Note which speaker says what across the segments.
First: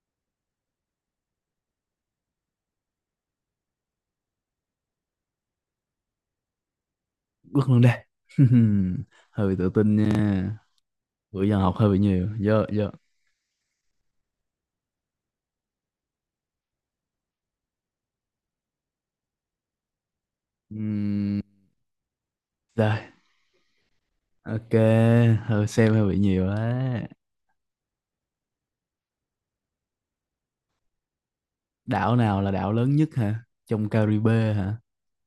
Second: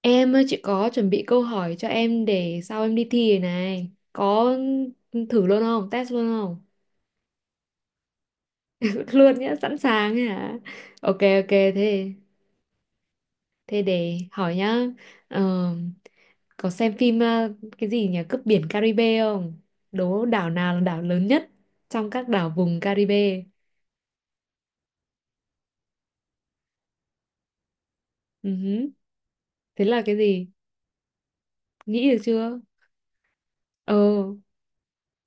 Speaker 1: Em ơi, chị có chuẩn bị câu hỏi cho em để sau em đi thi rồi này. Có thử luôn không? Test luôn không?
Speaker 2: Quất luôn đây.
Speaker 1: luôn nhá,
Speaker 2: Hơi tự
Speaker 1: sẵn
Speaker 2: tin
Speaker 1: sàng ấy hả?
Speaker 2: nha.
Speaker 1: Ok
Speaker 2: Bữa
Speaker 1: ok
Speaker 2: giờ học hơi bị
Speaker 1: thế
Speaker 2: nhiều. Giờ giờ.
Speaker 1: thế để hỏi nhá. Ờ, có xem phim cái gì nhỉ? Cướp biển Caribe không? Đố đảo nào là đảo lớn
Speaker 2: Ừm,
Speaker 1: nhất trong các đảo vùng
Speaker 2: Rồi.
Speaker 1: Caribe?
Speaker 2: Ok. Hơi xem hơi bị nhiều á.
Speaker 1: Ừ hứ. Thế là cái gì? Nghĩ
Speaker 2: Đảo
Speaker 1: được
Speaker 2: nào là
Speaker 1: chưa?
Speaker 2: đảo lớn nhất hả? Trong
Speaker 1: Ờ,
Speaker 2: Caribe hả?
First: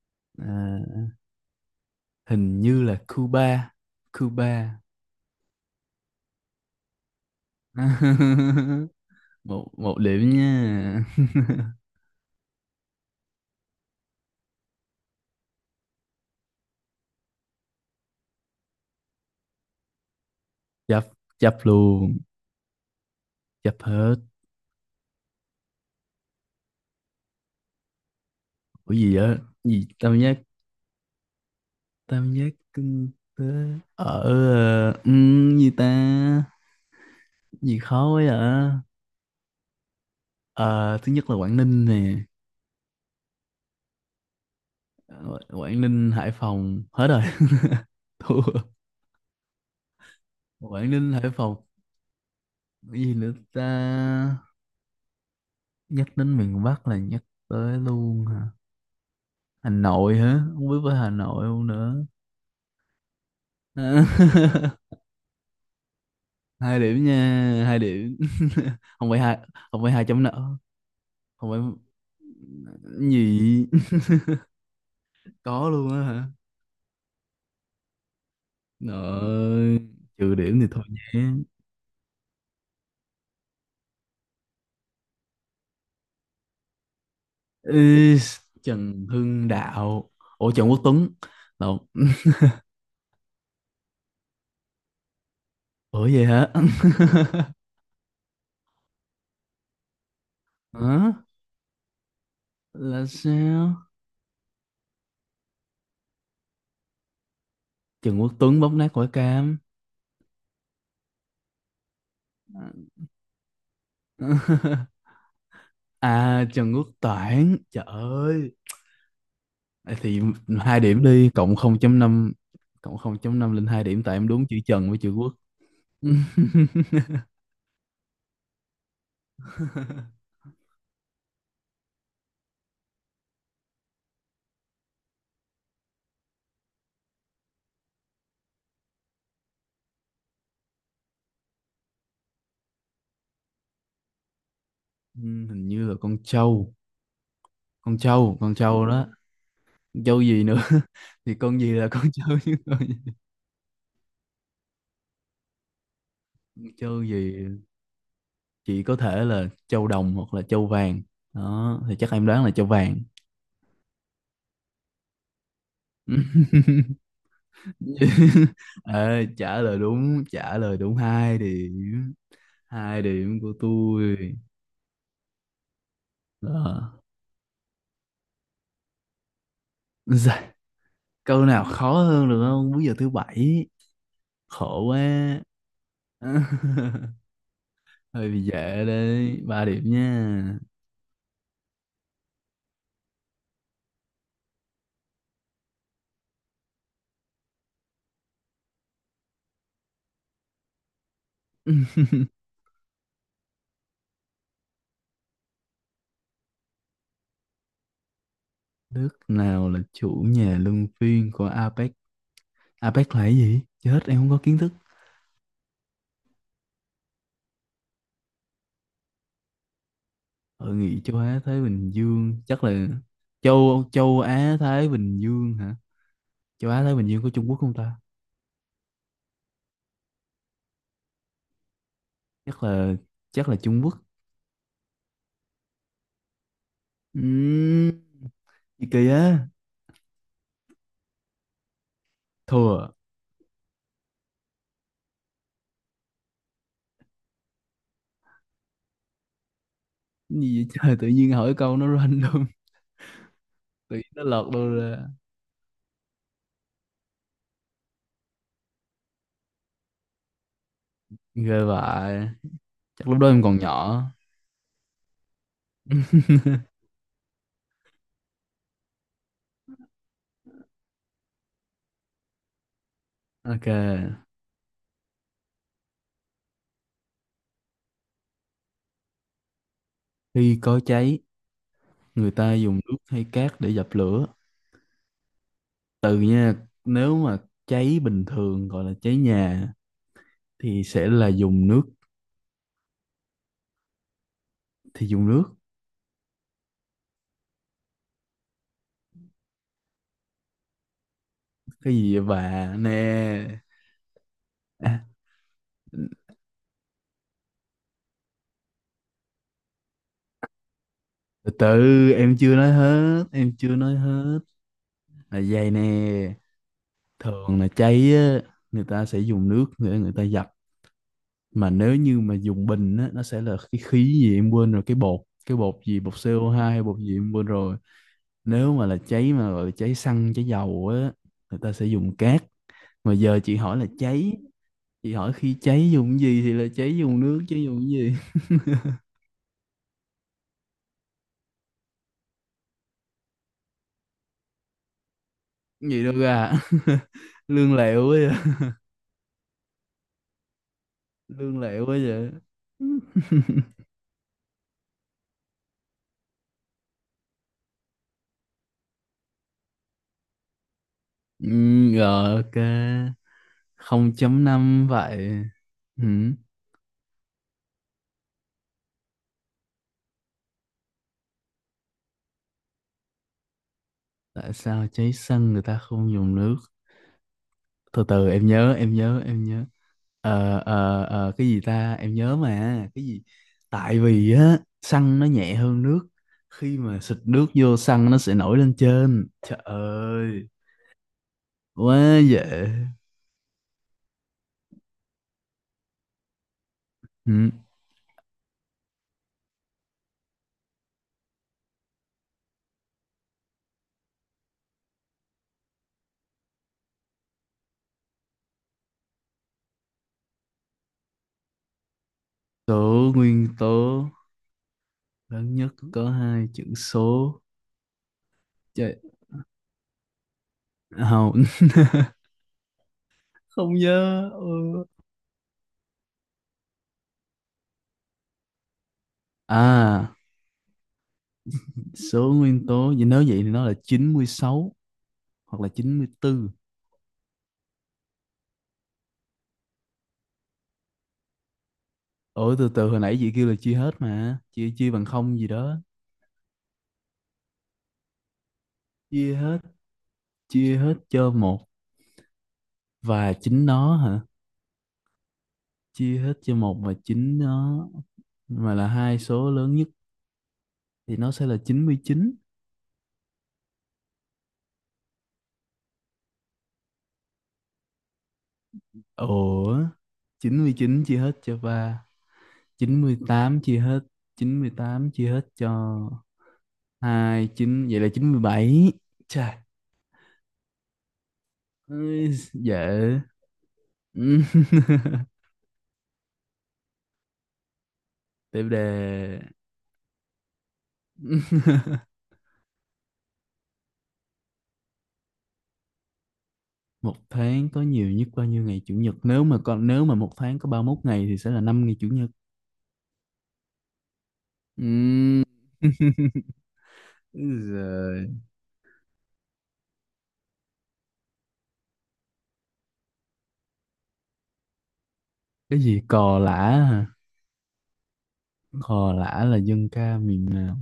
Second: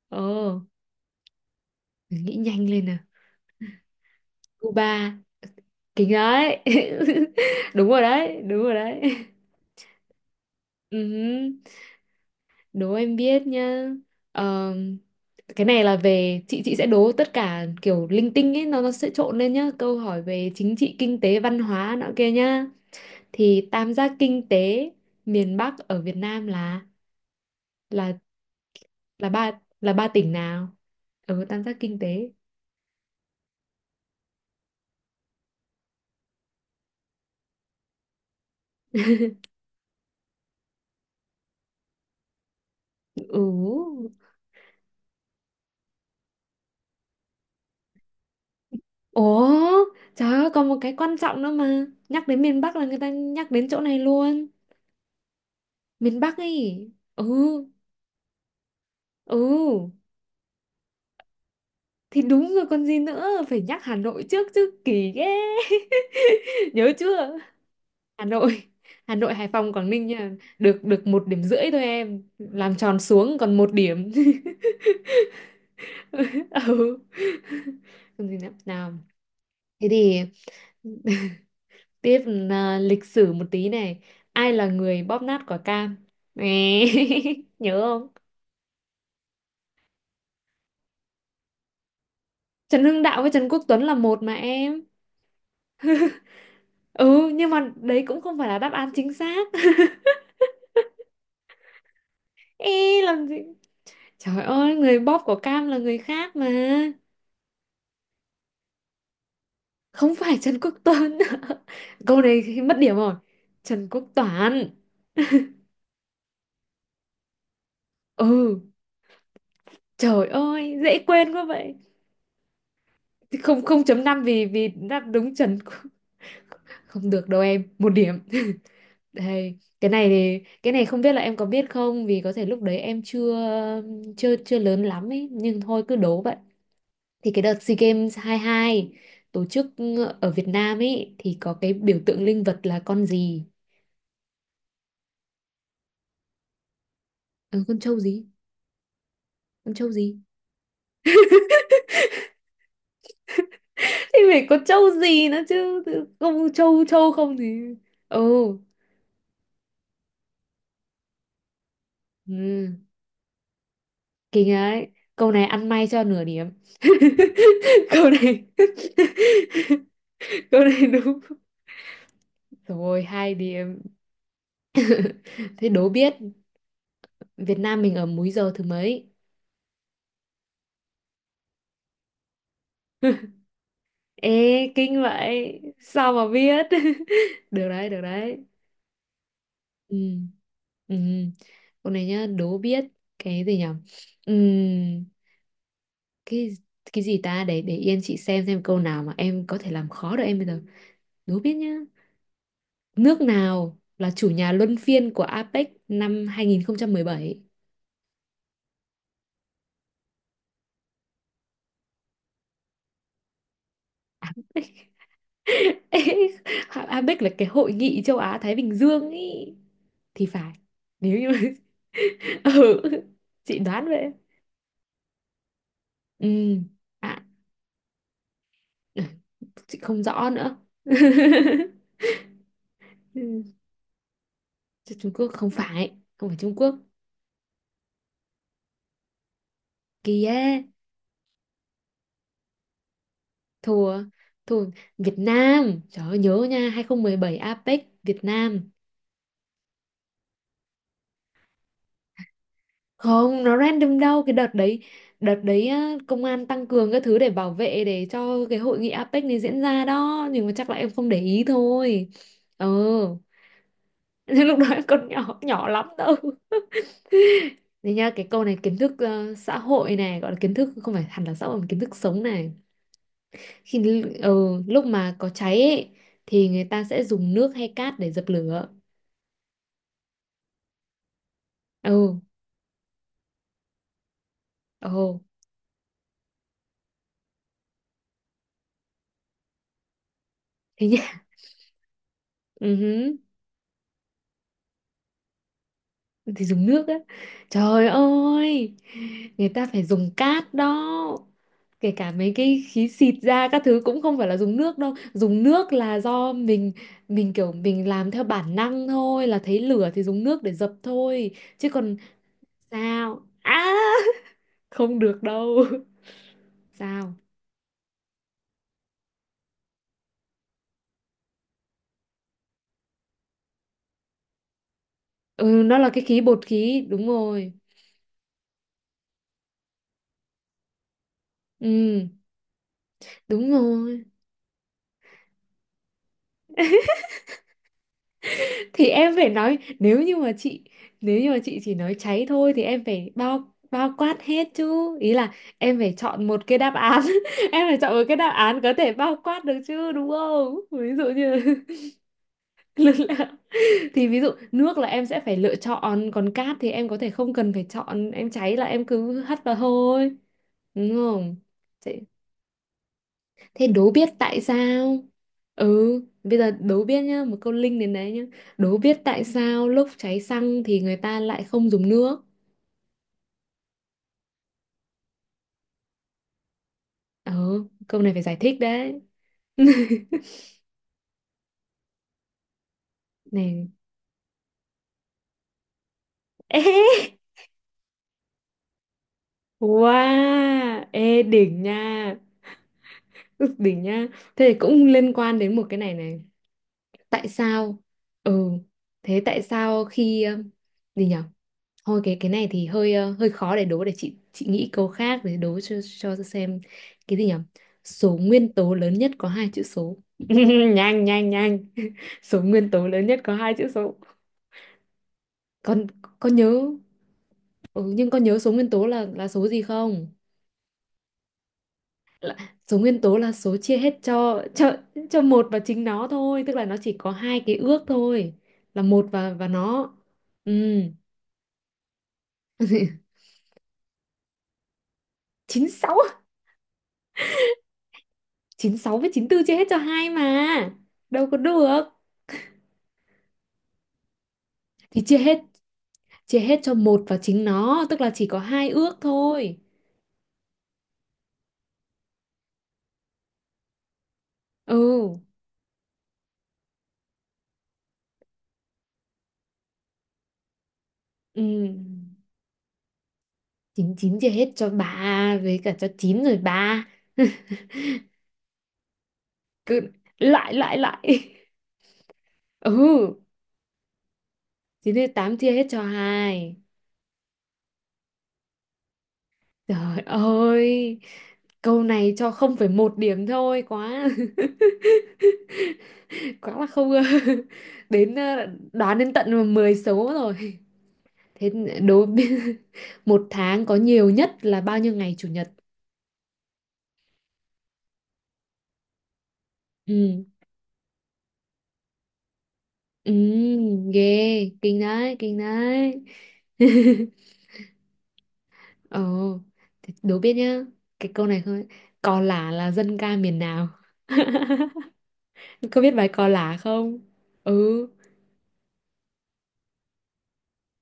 Speaker 1: ờ,
Speaker 2: À,
Speaker 1: nghĩ
Speaker 2: Hình
Speaker 1: nhanh
Speaker 2: như
Speaker 1: lên nào.
Speaker 2: là Cuba. Cuba.
Speaker 1: Cuba, kính đấy. đúng rồi đấy, đúng rồi đấy.
Speaker 2: một một điểm
Speaker 1: Ừ,
Speaker 2: nha.
Speaker 1: đố em biết nhá. Ờ, cái này là về chị sẽ đố tất cả kiểu linh tinh ấy, nó sẽ trộn lên nhá. Câu hỏi về chính trị,
Speaker 2: chấp
Speaker 1: kinh tế,
Speaker 2: Chấp
Speaker 1: văn hóa nọ
Speaker 2: luôn.
Speaker 1: kia nhá. Thì
Speaker 2: Chấp
Speaker 1: tam giác
Speaker 2: hết.
Speaker 1: kinh tế miền Bắc ở Việt Nam là
Speaker 2: Ủa gì
Speaker 1: là
Speaker 2: vậy?
Speaker 1: ba
Speaker 2: Gì
Speaker 1: là ba
Speaker 2: tam
Speaker 1: tỉnh
Speaker 2: giác,
Speaker 1: nào? Ừ, tam giác kinh tế.
Speaker 2: tam giác kinh tế ở ờ, gì ta Gì khó quá à. Ờ, thứ nhất là Quảng Ninh nè.
Speaker 1: Ừ.
Speaker 2: Ờ, Quảng Ninh, Hải Phòng. Hết rồi. Thua.
Speaker 1: Ủa, trời ơi, còn một
Speaker 2: Quảng
Speaker 1: cái
Speaker 2: Ninh,
Speaker 1: quan
Speaker 2: Hải
Speaker 1: trọng nữa
Speaker 2: Phòng.
Speaker 1: mà. Nhắc đến miền Bắc là người
Speaker 2: Cái
Speaker 1: ta
Speaker 2: gì nữa
Speaker 1: nhắc đến chỗ này
Speaker 2: ta?
Speaker 1: luôn.
Speaker 2: Nhắc
Speaker 1: Miền Bắc
Speaker 2: đến miền Bắc
Speaker 1: ấy.
Speaker 2: là nhắc
Speaker 1: Ừ,
Speaker 2: tới luôn hả? Hà
Speaker 1: ừ.
Speaker 2: Nội hả? Không biết với Hà Nội không nữa.
Speaker 1: Thì đúng rồi còn gì nữa, phải nhắc Hà Nội trước chứ
Speaker 2: À,
Speaker 1: kỳ ghê.
Speaker 2: 2
Speaker 1: Nhớ
Speaker 2: điểm
Speaker 1: chưa?
Speaker 2: nha, 2 điểm.
Speaker 1: Hà Nội,
Speaker 2: Không
Speaker 1: Hà
Speaker 2: phải
Speaker 1: Nội,
Speaker 2: 2,
Speaker 1: Hải Phòng,
Speaker 2: không
Speaker 1: Quảng
Speaker 2: phải hai
Speaker 1: Ninh
Speaker 2: chấm
Speaker 1: nha.
Speaker 2: nợ.
Speaker 1: Được được một điểm
Speaker 2: Không phải
Speaker 1: rưỡi thôi em. Làm tròn
Speaker 2: cái
Speaker 1: xuống còn
Speaker 2: gì.
Speaker 1: một điểm.
Speaker 2: Có luôn á hả?
Speaker 1: Ừ. Còn gì nữa? Nào.
Speaker 2: Rồi,
Speaker 1: Thế thì
Speaker 2: trừ điểm thì thôi nhé.
Speaker 1: tiếp là lịch sử một tí này. Ai là người bóp nát quả cam? Nè. Nhớ không?
Speaker 2: Ý, Trần Hưng Đạo. Ủa, Trần Quốc Tuấn. Lộn.
Speaker 1: Trần Hưng Đạo với Trần Quốc Tuấn là một mà em.
Speaker 2: Ủa vậy hả?
Speaker 1: Ừ, nhưng mà đấy cũng không phải là đáp án chính xác.
Speaker 2: Hả?
Speaker 1: Ê,
Speaker 2: Là
Speaker 1: làm gì?
Speaker 2: sao?
Speaker 1: Trời ơi, người bóp của Cam là người khác mà.
Speaker 2: Trần Quốc Tuấn bóp nát quả cam.
Speaker 1: Không phải Trần Quốc Tuấn. Câu này mất điểm rồi. Trần Quốc Toản.
Speaker 2: À, Trần Quốc Toản. Trời ơi.
Speaker 1: Ừ,
Speaker 2: Vậy thì
Speaker 1: trời ơi,
Speaker 2: hai
Speaker 1: dễ
Speaker 2: điểm đi.
Speaker 1: quên quá
Speaker 2: Cộng
Speaker 1: vậy.
Speaker 2: 0.5, cộng không chấm năm
Speaker 1: Không,
Speaker 2: lên
Speaker 1: không
Speaker 2: hai
Speaker 1: chấm
Speaker 2: điểm Tại
Speaker 1: năm
Speaker 2: em
Speaker 1: vì
Speaker 2: đúng chữ
Speaker 1: vì
Speaker 2: Trần với
Speaker 1: đáp
Speaker 2: chữ Quốc.
Speaker 1: đúng Trần Quốc- Không được đâu em, 1 điểm. Đây, cái này thì cái này không biết là em có biết không, vì có thể lúc đấy em chưa chưa chưa lớn lắm ấy, nhưng thôi cứ đố vậy. Thì cái đợt SEA Games 22 tổ chức ở Việt Nam ấy thì có cái biểu tượng linh vật là con gì?
Speaker 2: Ừ, hình như là con trâu.
Speaker 1: Ừ, con
Speaker 2: Con
Speaker 1: trâu gì
Speaker 2: trâu, con trâu đó.
Speaker 1: con trâu
Speaker 2: Con
Speaker 1: gì
Speaker 2: trâu gì nữa? Thì con gì là con trâu chứ.
Speaker 1: Thì phải có trâu gì nữa chứ, tự- không
Speaker 2: Con
Speaker 1: trâu
Speaker 2: trâu
Speaker 1: trâu không
Speaker 2: gì?
Speaker 1: thì. Ừ,
Speaker 2: Chị có thể là châu đồng hoặc là châu vàng, đó thì chắc em đoán là châu
Speaker 1: ừ.
Speaker 2: vàng.
Speaker 1: Kinh ấy, câu này ăn may cho nửa điểm. Câu này
Speaker 2: Ê, trả lời đúng, trả
Speaker 1: câu
Speaker 2: lời
Speaker 1: này
Speaker 2: đúng
Speaker 1: đúng
Speaker 2: 2 điểm. Hai
Speaker 1: rồi, hai
Speaker 2: điểm của
Speaker 1: điểm
Speaker 2: tôi.
Speaker 1: Thế đố biết
Speaker 2: Ờ.
Speaker 1: Việt Nam mình ở múi giờ thứ mấy.
Speaker 2: Dạ, câu nào khó hơn được không? Bây giờ thứ 7.
Speaker 1: Ê,
Speaker 2: Khổ quá.
Speaker 1: kinh vậy sao mà biết. Được đấy, được
Speaker 2: Hơi
Speaker 1: đấy.
Speaker 2: bị dễ đấy, 3 điểm
Speaker 1: Ừ,
Speaker 2: nha.
Speaker 1: ừ, câu này nhá, đố biết. Cái gì nhỉ? Ừ, cái cái gì ta, để yên chị xem câu nào mà em có thể làm khó được em bây giờ. Đố biết nhá. Nước nào là chủ nhà luân phiên của APEC năm 2017?
Speaker 2: Nước nào là chủ nhà luân phiên của APEC? APEC là cái gì? Chết, em không có kiến thức.
Speaker 1: APEC là cái hội nghị châu Á Thái Bình Dương ý, thì phải.
Speaker 2: Hội nghị châu
Speaker 1: Nếu như
Speaker 2: Á
Speaker 1: mà-
Speaker 2: Thái Bình Dương chắc
Speaker 1: ừ,
Speaker 2: là
Speaker 1: chị đoán
Speaker 2: châu
Speaker 1: vậy.
Speaker 2: châu Á Thái Bình Dương hả?
Speaker 1: Ừ,
Speaker 2: Châu Á Thái Bình Dương
Speaker 1: à,
Speaker 2: có Trung Quốc không ta?
Speaker 1: ừ, chị không rõ nữa.
Speaker 2: Chắc là,
Speaker 1: Ừ,
Speaker 2: chắc là Trung Quốc.
Speaker 1: chứ Trung Quốc không phải Trung Quốc
Speaker 2: Ừm, Gì kỳ á.
Speaker 1: kìa.
Speaker 2: Thua à?
Speaker 1: Thua, thua. Việt Nam, trời ơi, nhớ nha, 2017 APEC Việt Nam.
Speaker 2: Cái gì vậy? Trời, tự nhiên hỏi câu nó random.
Speaker 1: Không, nó
Speaker 2: Tự
Speaker 1: random
Speaker 2: nhiên
Speaker 1: đâu,
Speaker 2: nó
Speaker 1: cái
Speaker 2: lọt
Speaker 1: đợt
Speaker 2: đâu
Speaker 1: đấy
Speaker 2: ra.
Speaker 1: đợt đấy á, công an tăng cường các thứ để bảo vệ để cho cái hội nghị APEC này diễn ra đó, nhưng mà chắc là em không để ý
Speaker 2: Ghê
Speaker 1: thôi.
Speaker 2: vậy.
Speaker 1: Ờ.
Speaker 2: Chắc lúc đó em còn nhỏ.
Speaker 1: Nhưng lúc đó em còn nhỏ nhỏ lắm đâu. Thế nha, cái câu này kiến thức xã hội này, gọi là kiến thức không phải hẳn là xã hội mà kiến thức sống này.
Speaker 2: Ok,
Speaker 1: Khi l- ờ, lúc mà có cháy ấy, thì người ta sẽ dùng nước hay cát để dập lửa.
Speaker 2: khi có cháy
Speaker 1: Ừ,
Speaker 2: người ta dùng nước hay cát để dập lửa?
Speaker 1: ồ,
Speaker 2: Từ nha, nếu mà cháy bình thường gọi là cháy nhà thì
Speaker 1: thế
Speaker 2: sẽ
Speaker 1: nhá.
Speaker 2: là dùng nước.
Speaker 1: Ừ hứ,
Speaker 2: Thì dùng nước.
Speaker 1: thì dùng nước á, trời ơi, người ta phải dùng cát đó, kể
Speaker 2: Cái
Speaker 1: cả
Speaker 2: gì vậy
Speaker 1: mấy cái
Speaker 2: bà
Speaker 1: khí xịt ra
Speaker 2: nè.
Speaker 1: các thứ cũng không phải là dùng nước đâu,
Speaker 2: À,
Speaker 1: dùng nước là do mình kiểu mình làm theo bản năng thôi là thấy lửa thì dùng nước để dập thôi,
Speaker 2: từ
Speaker 1: chứ còn,
Speaker 2: từ,
Speaker 1: sao
Speaker 2: em
Speaker 1: à,
Speaker 2: chưa nói hết.
Speaker 1: không được
Speaker 2: Là
Speaker 1: đâu.
Speaker 2: vậy nè,
Speaker 1: Sao.
Speaker 2: thường là cháy á, người ta sẽ dùng nước để người ta dập. Mà nếu như mà dùng bình á, nó sẽ là cái khí gì em quên rồi, cái bột. Cái
Speaker 1: Ừ,
Speaker 2: bột
Speaker 1: nó là
Speaker 2: gì,
Speaker 1: cái
Speaker 2: bột
Speaker 1: khí bột
Speaker 2: CO2 hay
Speaker 1: khí,
Speaker 2: bột
Speaker 1: đúng
Speaker 2: gì em quên
Speaker 1: rồi.
Speaker 2: rồi. Nếu mà là cháy mà gọi là cháy xăng, cháy dầu á, người ta sẽ
Speaker 1: Ừ,
Speaker 2: dùng cát. Mà giờ
Speaker 1: đúng
Speaker 2: chị hỏi là
Speaker 1: rồi,
Speaker 2: cháy, chị hỏi khi cháy dùng cái gì thì là cháy dùng nước chứ dùng cái gì.
Speaker 1: thì em phải nói, nếu như mà chị chỉ nói cháy thôi thì em phải bao bao quát hết chứ, ý là em
Speaker 2: Cái
Speaker 1: phải
Speaker 2: gì đâu
Speaker 1: chọn một
Speaker 2: ra.
Speaker 1: cái đáp án. Em
Speaker 2: Lương
Speaker 1: phải chọn một
Speaker 2: lẹo
Speaker 1: cái đáp
Speaker 2: ấy.
Speaker 1: án có thể bao quát được chứ, đúng không, ví dụ như
Speaker 2: Lương lẹo quá vậy.
Speaker 1: nước là- thì ví dụ nước là em sẽ phải lựa chọn, còn cát thì em có thể không cần phải chọn, em cháy là em cứ hất vào thôi, đúng không.
Speaker 2: Ừ, rồi ok.
Speaker 1: Thế đố biết tại
Speaker 2: 0.5
Speaker 1: sao?
Speaker 2: vậy.
Speaker 1: Ừ,
Speaker 2: Ừ.
Speaker 1: bây giờ đố biết nhá, một câu link đến đấy nhá. Đố biết tại sao lúc cháy xăng thì người ta lại không dùng nước?
Speaker 2: Tại sao cháy xăng người ta không dùng nước?
Speaker 1: ờ câu
Speaker 2: Từ
Speaker 1: này phải
Speaker 2: từ
Speaker 1: giải
Speaker 2: em
Speaker 1: thích
Speaker 2: nhớ em
Speaker 1: đấy.
Speaker 2: nhớ em nhớ. Cái gì ta, em nhớ mà, cái gì.
Speaker 1: Này.
Speaker 2: Tại vì á, xăng nó nhẹ hơn nước, khi mà xịt
Speaker 1: Ê,
Speaker 2: nước vô, xăng nó sẽ nổi lên trên. Trời ơi,
Speaker 1: wow, ê đỉnh nha.
Speaker 2: quá dễ.
Speaker 1: Ức, đỉnh nha. Thế thì cũng liên quan đến một cái này này. Tại
Speaker 2: Ừ.
Speaker 1: sao? Ừ, thế tại sao khi gì nhỉ? Thôi, cái này thì hơi khó để đố, để chị nghĩ câu khác để đố cho xem cái gì nhỉ? Số nguyên tố lớn nhất có hai chữ số. Nhanh nhanh nhanh. Số nguyên tố lớn
Speaker 2: Số
Speaker 1: nhất có
Speaker 2: nguyên
Speaker 1: hai chữ số.
Speaker 2: tố lớn nhất
Speaker 1: Con
Speaker 2: có
Speaker 1: con
Speaker 2: hai
Speaker 1: nhớ.
Speaker 2: chữ số.
Speaker 1: Ừ, nhưng con nhớ số nguyên tố
Speaker 2: Trời,
Speaker 1: là số gì không?
Speaker 2: không.
Speaker 1: Là, số nguyên tố là số
Speaker 2: Không
Speaker 1: chia hết
Speaker 2: nhớ.
Speaker 1: cho
Speaker 2: Ừ.
Speaker 1: cho cho một và chính nó thôi, tức là nó chỉ có hai cái ước thôi, là một và nó.
Speaker 2: À,
Speaker 1: Ừ,
Speaker 2: số nguyên tố, vậy nếu vậy thì nó là 96 hoặc là
Speaker 1: chín sáu
Speaker 2: 94.
Speaker 1: chín sáu với 94 chia hết cho hai mà. Đâu có được.
Speaker 2: Ủa, từ từ, hồi nãy chị kêu là chia hết mà, chia chia
Speaker 1: Thì
Speaker 2: bằng
Speaker 1: chia hết
Speaker 2: không gì đó.
Speaker 1: chia hết cho một và chính nó, tức là chỉ có hai ước
Speaker 2: Chia
Speaker 1: thôi.
Speaker 2: hết, chia hết cho một và chính nó hả?
Speaker 1: Ừ,
Speaker 2: Chia hết cho một và chính nó mà là hai số lớn nhất thì nó
Speaker 1: ừ,
Speaker 2: sẽ là 99.
Speaker 1: 99 chia hết cho bà với cả cho chín rồi ba.
Speaker 2: Ủa,
Speaker 1: Cứ lại
Speaker 2: chín mươi
Speaker 1: lại lại.
Speaker 2: chín chia hết cho ba, chín mươi
Speaker 1: Ừ,
Speaker 2: tám chia hết, chín mươi
Speaker 1: chín hết
Speaker 2: tám chia
Speaker 1: tám
Speaker 2: hết
Speaker 1: chia hết
Speaker 2: cho
Speaker 1: cho hai.
Speaker 2: hai. Chín vậy là 97. Chà.
Speaker 1: Trời ơi, câu này cho
Speaker 2: Ôi,
Speaker 1: không phải một
Speaker 2: dễ.
Speaker 1: điểm thôi quá.
Speaker 2: Ừ.
Speaker 1: Quá là không. Đến
Speaker 2: Tiếp đề.
Speaker 1: đoán đến tận 10 số rồi. Thế đối với- một tháng có nhiều nhất là bao nhiêu ngày chủ nhật.
Speaker 2: Một tháng có nhiều nhất bao nhiêu ngày chủ nhật? Nếu mà con, nếu mà
Speaker 1: Ừ,
Speaker 2: một tháng có 31 ngày thì sẽ là 5 ngày chủ nhật.
Speaker 1: ừ, ghê, kinh đấy, kinh
Speaker 2: Ừm.
Speaker 1: đấy.
Speaker 2: Rồi.
Speaker 1: Ồ, thế đố biết nhá, cái câu này không. Cò lả là dân ca miền nào?
Speaker 2: Cái
Speaker 1: Có biết
Speaker 2: gì,
Speaker 1: bài cò
Speaker 2: cò lả
Speaker 1: lả không?
Speaker 2: hả?
Speaker 1: Ừ,
Speaker 2: Cò lả là dân ca miền nào?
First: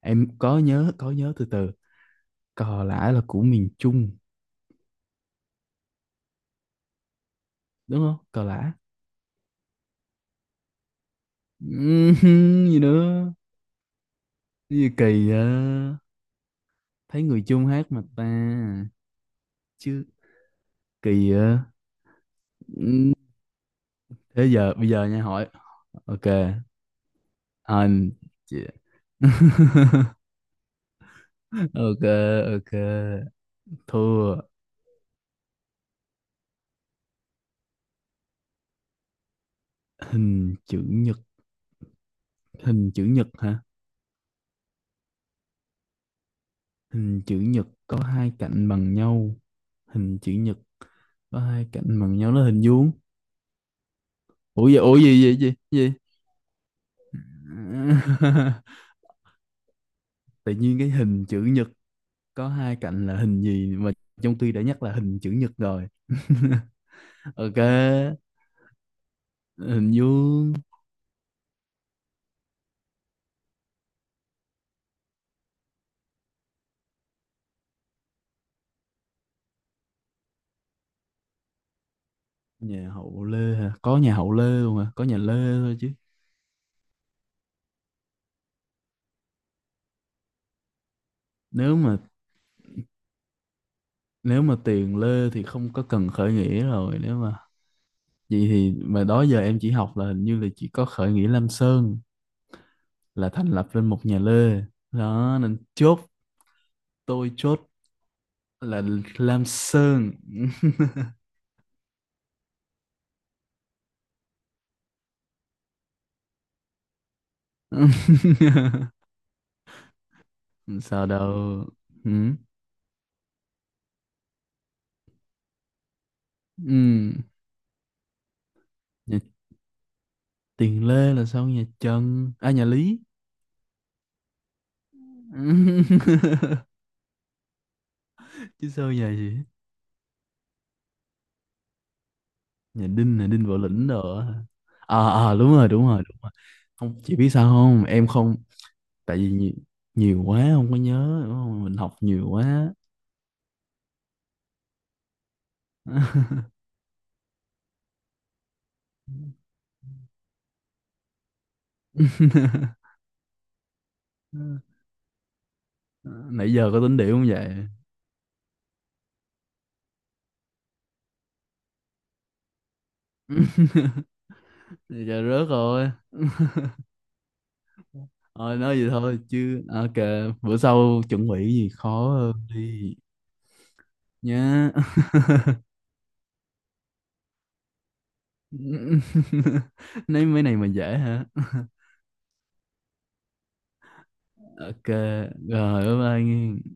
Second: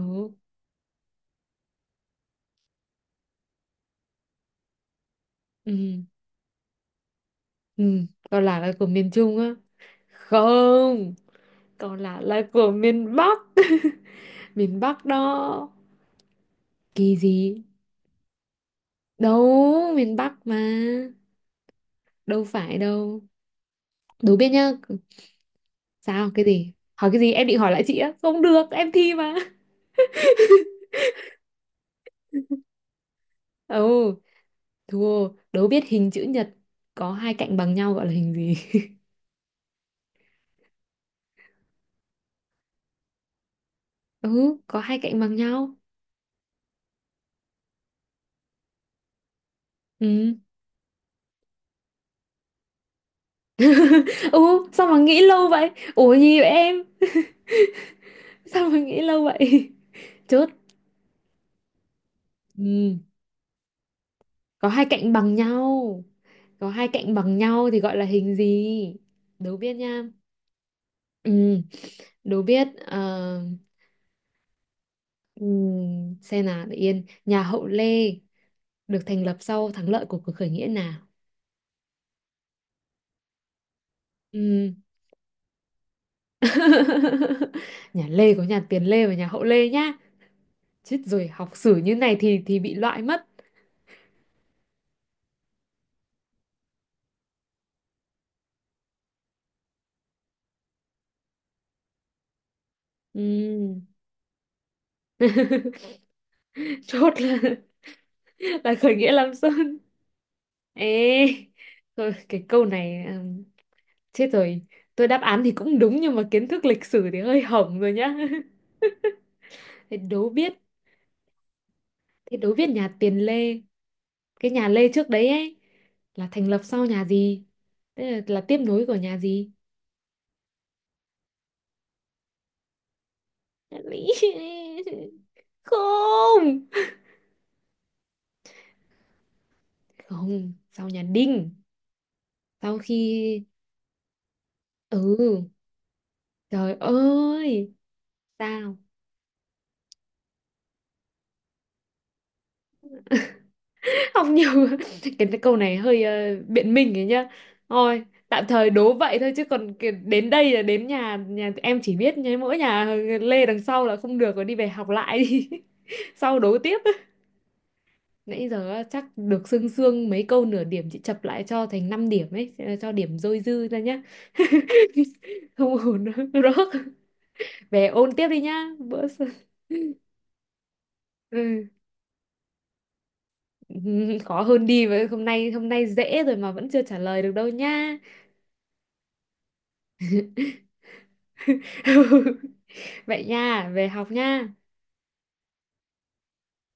Speaker 2: Em có nhớ, có nhớ, từ từ. Cò lả là của miền Trung,
Speaker 1: ừ, ừ,
Speaker 2: đúng không?
Speaker 1: cò
Speaker 2: Cò
Speaker 1: lả là
Speaker 2: lả.
Speaker 1: của miền Trung á? Không, cò
Speaker 2: Ừm.
Speaker 1: lả là của
Speaker 2: Gì
Speaker 1: miền
Speaker 2: nữa?
Speaker 1: Bắc.
Speaker 2: Cái
Speaker 1: Miền
Speaker 2: gì
Speaker 1: Bắc
Speaker 2: kỳ vậy.
Speaker 1: đó. Kỳ
Speaker 2: Thấy người
Speaker 1: gì,
Speaker 2: Trung hát mà ta.
Speaker 1: đâu
Speaker 2: Chứ,
Speaker 1: miền Bắc mà,
Speaker 2: kỳ vậy.
Speaker 1: đâu phải đâu. Đố
Speaker 2: Thế
Speaker 1: biết nhá.
Speaker 2: giờ, bây giờ nha, hỏi. Ok.
Speaker 1: Sao, cái gì hỏi cái gì? Em định hỏi lại chị
Speaker 2: anh
Speaker 1: á, không được
Speaker 2: chị-
Speaker 1: em thi mà.
Speaker 2: ok, ok.
Speaker 1: Ừ,
Speaker 2: Thua.
Speaker 1: thua. Đố biết hình chữ nhật có hai cạnh bằng nhau gọi là hình gì?
Speaker 2: Hình chữ nhật. Hình chữ nhật hả?
Speaker 1: Ừ, có hai cạnh bằng nhau.
Speaker 2: Hình chữ nhật có hai cạnh bằng nhau. Hình chữ
Speaker 1: Ừ,
Speaker 2: nhật có hai cạnh bằng nhau nó hình vuông.
Speaker 1: ừ,
Speaker 2: Ủa gì,
Speaker 1: sao
Speaker 2: ủa
Speaker 1: mà nghĩ
Speaker 2: gì gì
Speaker 1: lâu
Speaker 2: gì
Speaker 1: vậy,
Speaker 2: gì.
Speaker 1: ủa gì vậy em, sao mà nghĩ lâu vậy? Chốt.
Speaker 2: Tự nhiên cái hình chữ nhật có hai
Speaker 1: Ừ,
Speaker 2: cạnh là hình gì mà, trong khi đã
Speaker 1: có
Speaker 2: nhắc
Speaker 1: hai
Speaker 2: là
Speaker 1: cạnh
Speaker 2: hình chữ
Speaker 1: bằng
Speaker 2: nhật rồi.
Speaker 1: nhau có hai cạnh bằng
Speaker 2: Ok,
Speaker 1: nhau thì gọi là hình gì? Đố biết
Speaker 2: hình
Speaker 1: nha.
Speaker 2: vuông.
Speaker 1: Ừ, đố biết ừ, xem nào, để yên. Nhà Hậu Lê được thành lập sau thắng lợi của cuộc khởi nghĩa nào?
Speaker 2: Nhà hậu Lê hả? Có nhà hậu Lê
Speaker 1: Ừm.
Speaker 2: luôn hả? Có nhà Lê thôi chứ.
Speaker 1: Nhà Lê có nhà Tiền Lê và nhà Hậu Lê nhá. Chết rồi, học sử
Speaker 2: nếu
Speaker 1: như
Speaker 2: mà
Speaker 1: này thì bị loại mất.
Speaker 2: Nếu mà tiền Lê thì không có cần khởi nghĩa rồi. Nếu mà vậy thì mà đó giờ em chỉ học là hình như là chỉ có khởi nghĩa Lam Sơn là thành lập
Speaker 1: Ừm.
Speaker 2: lên một nhà Lê, đó nên chốt.
Speaker 1: Chốt
Speaker 2: Tôi
Speaker 1: là
Speaker 2: chốt
Speaker 1: là
Speaker 2: là
Speaker 1: khởi nghĩa Lam
Speaker 2: Lam
Speaker 1: Sơn.
Speaker 2: Sơn.
Speaker 1: Ê, thôi cái câu này, Chết rồi, tôi đáp án thì cũng đúng nhưng mà kiến thức lịch sử thì hơi hỏng rồi nhá. Thế đố biết,
Speaker 2: Sao đâu. Ừ.
Speaker 1: nhà Tiền Lê, cái nhà Lê trước đấy ấy, là thành lập sau nhà
Speaker 2: Ừ.
Speaker 1: gì, tức là tiếp nối của nhà
Speaker 2: Nhà
Speaker 1: gì?
Speaker 2: tiền Lê là sao, nhà Trần à, nhà Lý?
Speaker 1: Không,
Speaker 2: Chứ sao, nhà gì?
Speaker 1: không, sau nhà Đinh, sau
Speaker 2: Nhà
Speaker 1: khi,
Speaker 2: Đinh là Đinh Võ Lĩnh đồ á. À, à
Speaker 1: ừ,
Speaker 2: đúng rồi, đúng rồi, đúng rồi.
Speaker 1: trời
Speaker 2: Không, chị biết sao
Speaker 1: ơi.
Speaker 2: không, em không.
Speaker 1: Sao?
Speaker 2: Tại vì nhiều, nhiều quá không có nhớ đúng không? Mình học nhiều quá.
Speaker 1: Học nhiều. Cái câu này hơi biện minh ấy nhá. Thôi, tạm thời đố vậy thôi chứ, còn cái- đến đây là đến nhà, nhà em chỉ biết nhà mỗi nhà Lê đằng sau là không được rồi, đi về học lại đi. Sau
Speaker 2: Nãy
Speaker 1: đố
Speaker 2: giờ
Speaker 1: tiếp.
Speaker 2: có tính điểm không vậy?
Speaker 1: Nãy giờ á, chắc được sương sương mấy câu nửa điểm, chị chập lại cho thành 5 điểm ấy, cho điểm dôi dư ra nhá.
Speaker 2: Nãy giờ rớt
Speaker 1: Không
Speaker 2: rồi.
Speaker 1: ổn nữa. Rớt. Về ôn tiếp đi
Speaker 2: Thôi
Speaker 1: nhá.
Speaker 2: nói gì
Speaker 1: Bữa
Speaker 2: thôi
Speaker 1: sau-
Speaker 2: chứ, ok. Bữa sau chuẩn bị
Speaker 1: ừ.
Speaker 2: gì khó hơn đi
Speaker 1: Ừ, khó hơn
Speaker 2: nhá.
Speaker 1: đi với hôm nay, dễ rồi mà vẫn chưa trả lời được đâu nha.
Speaker 2: Nói mấy này mà dễ hả.
Speaker 1: Vậy nha, về học nha.
Speaker 2: Ok. Rồi bye bye nghe.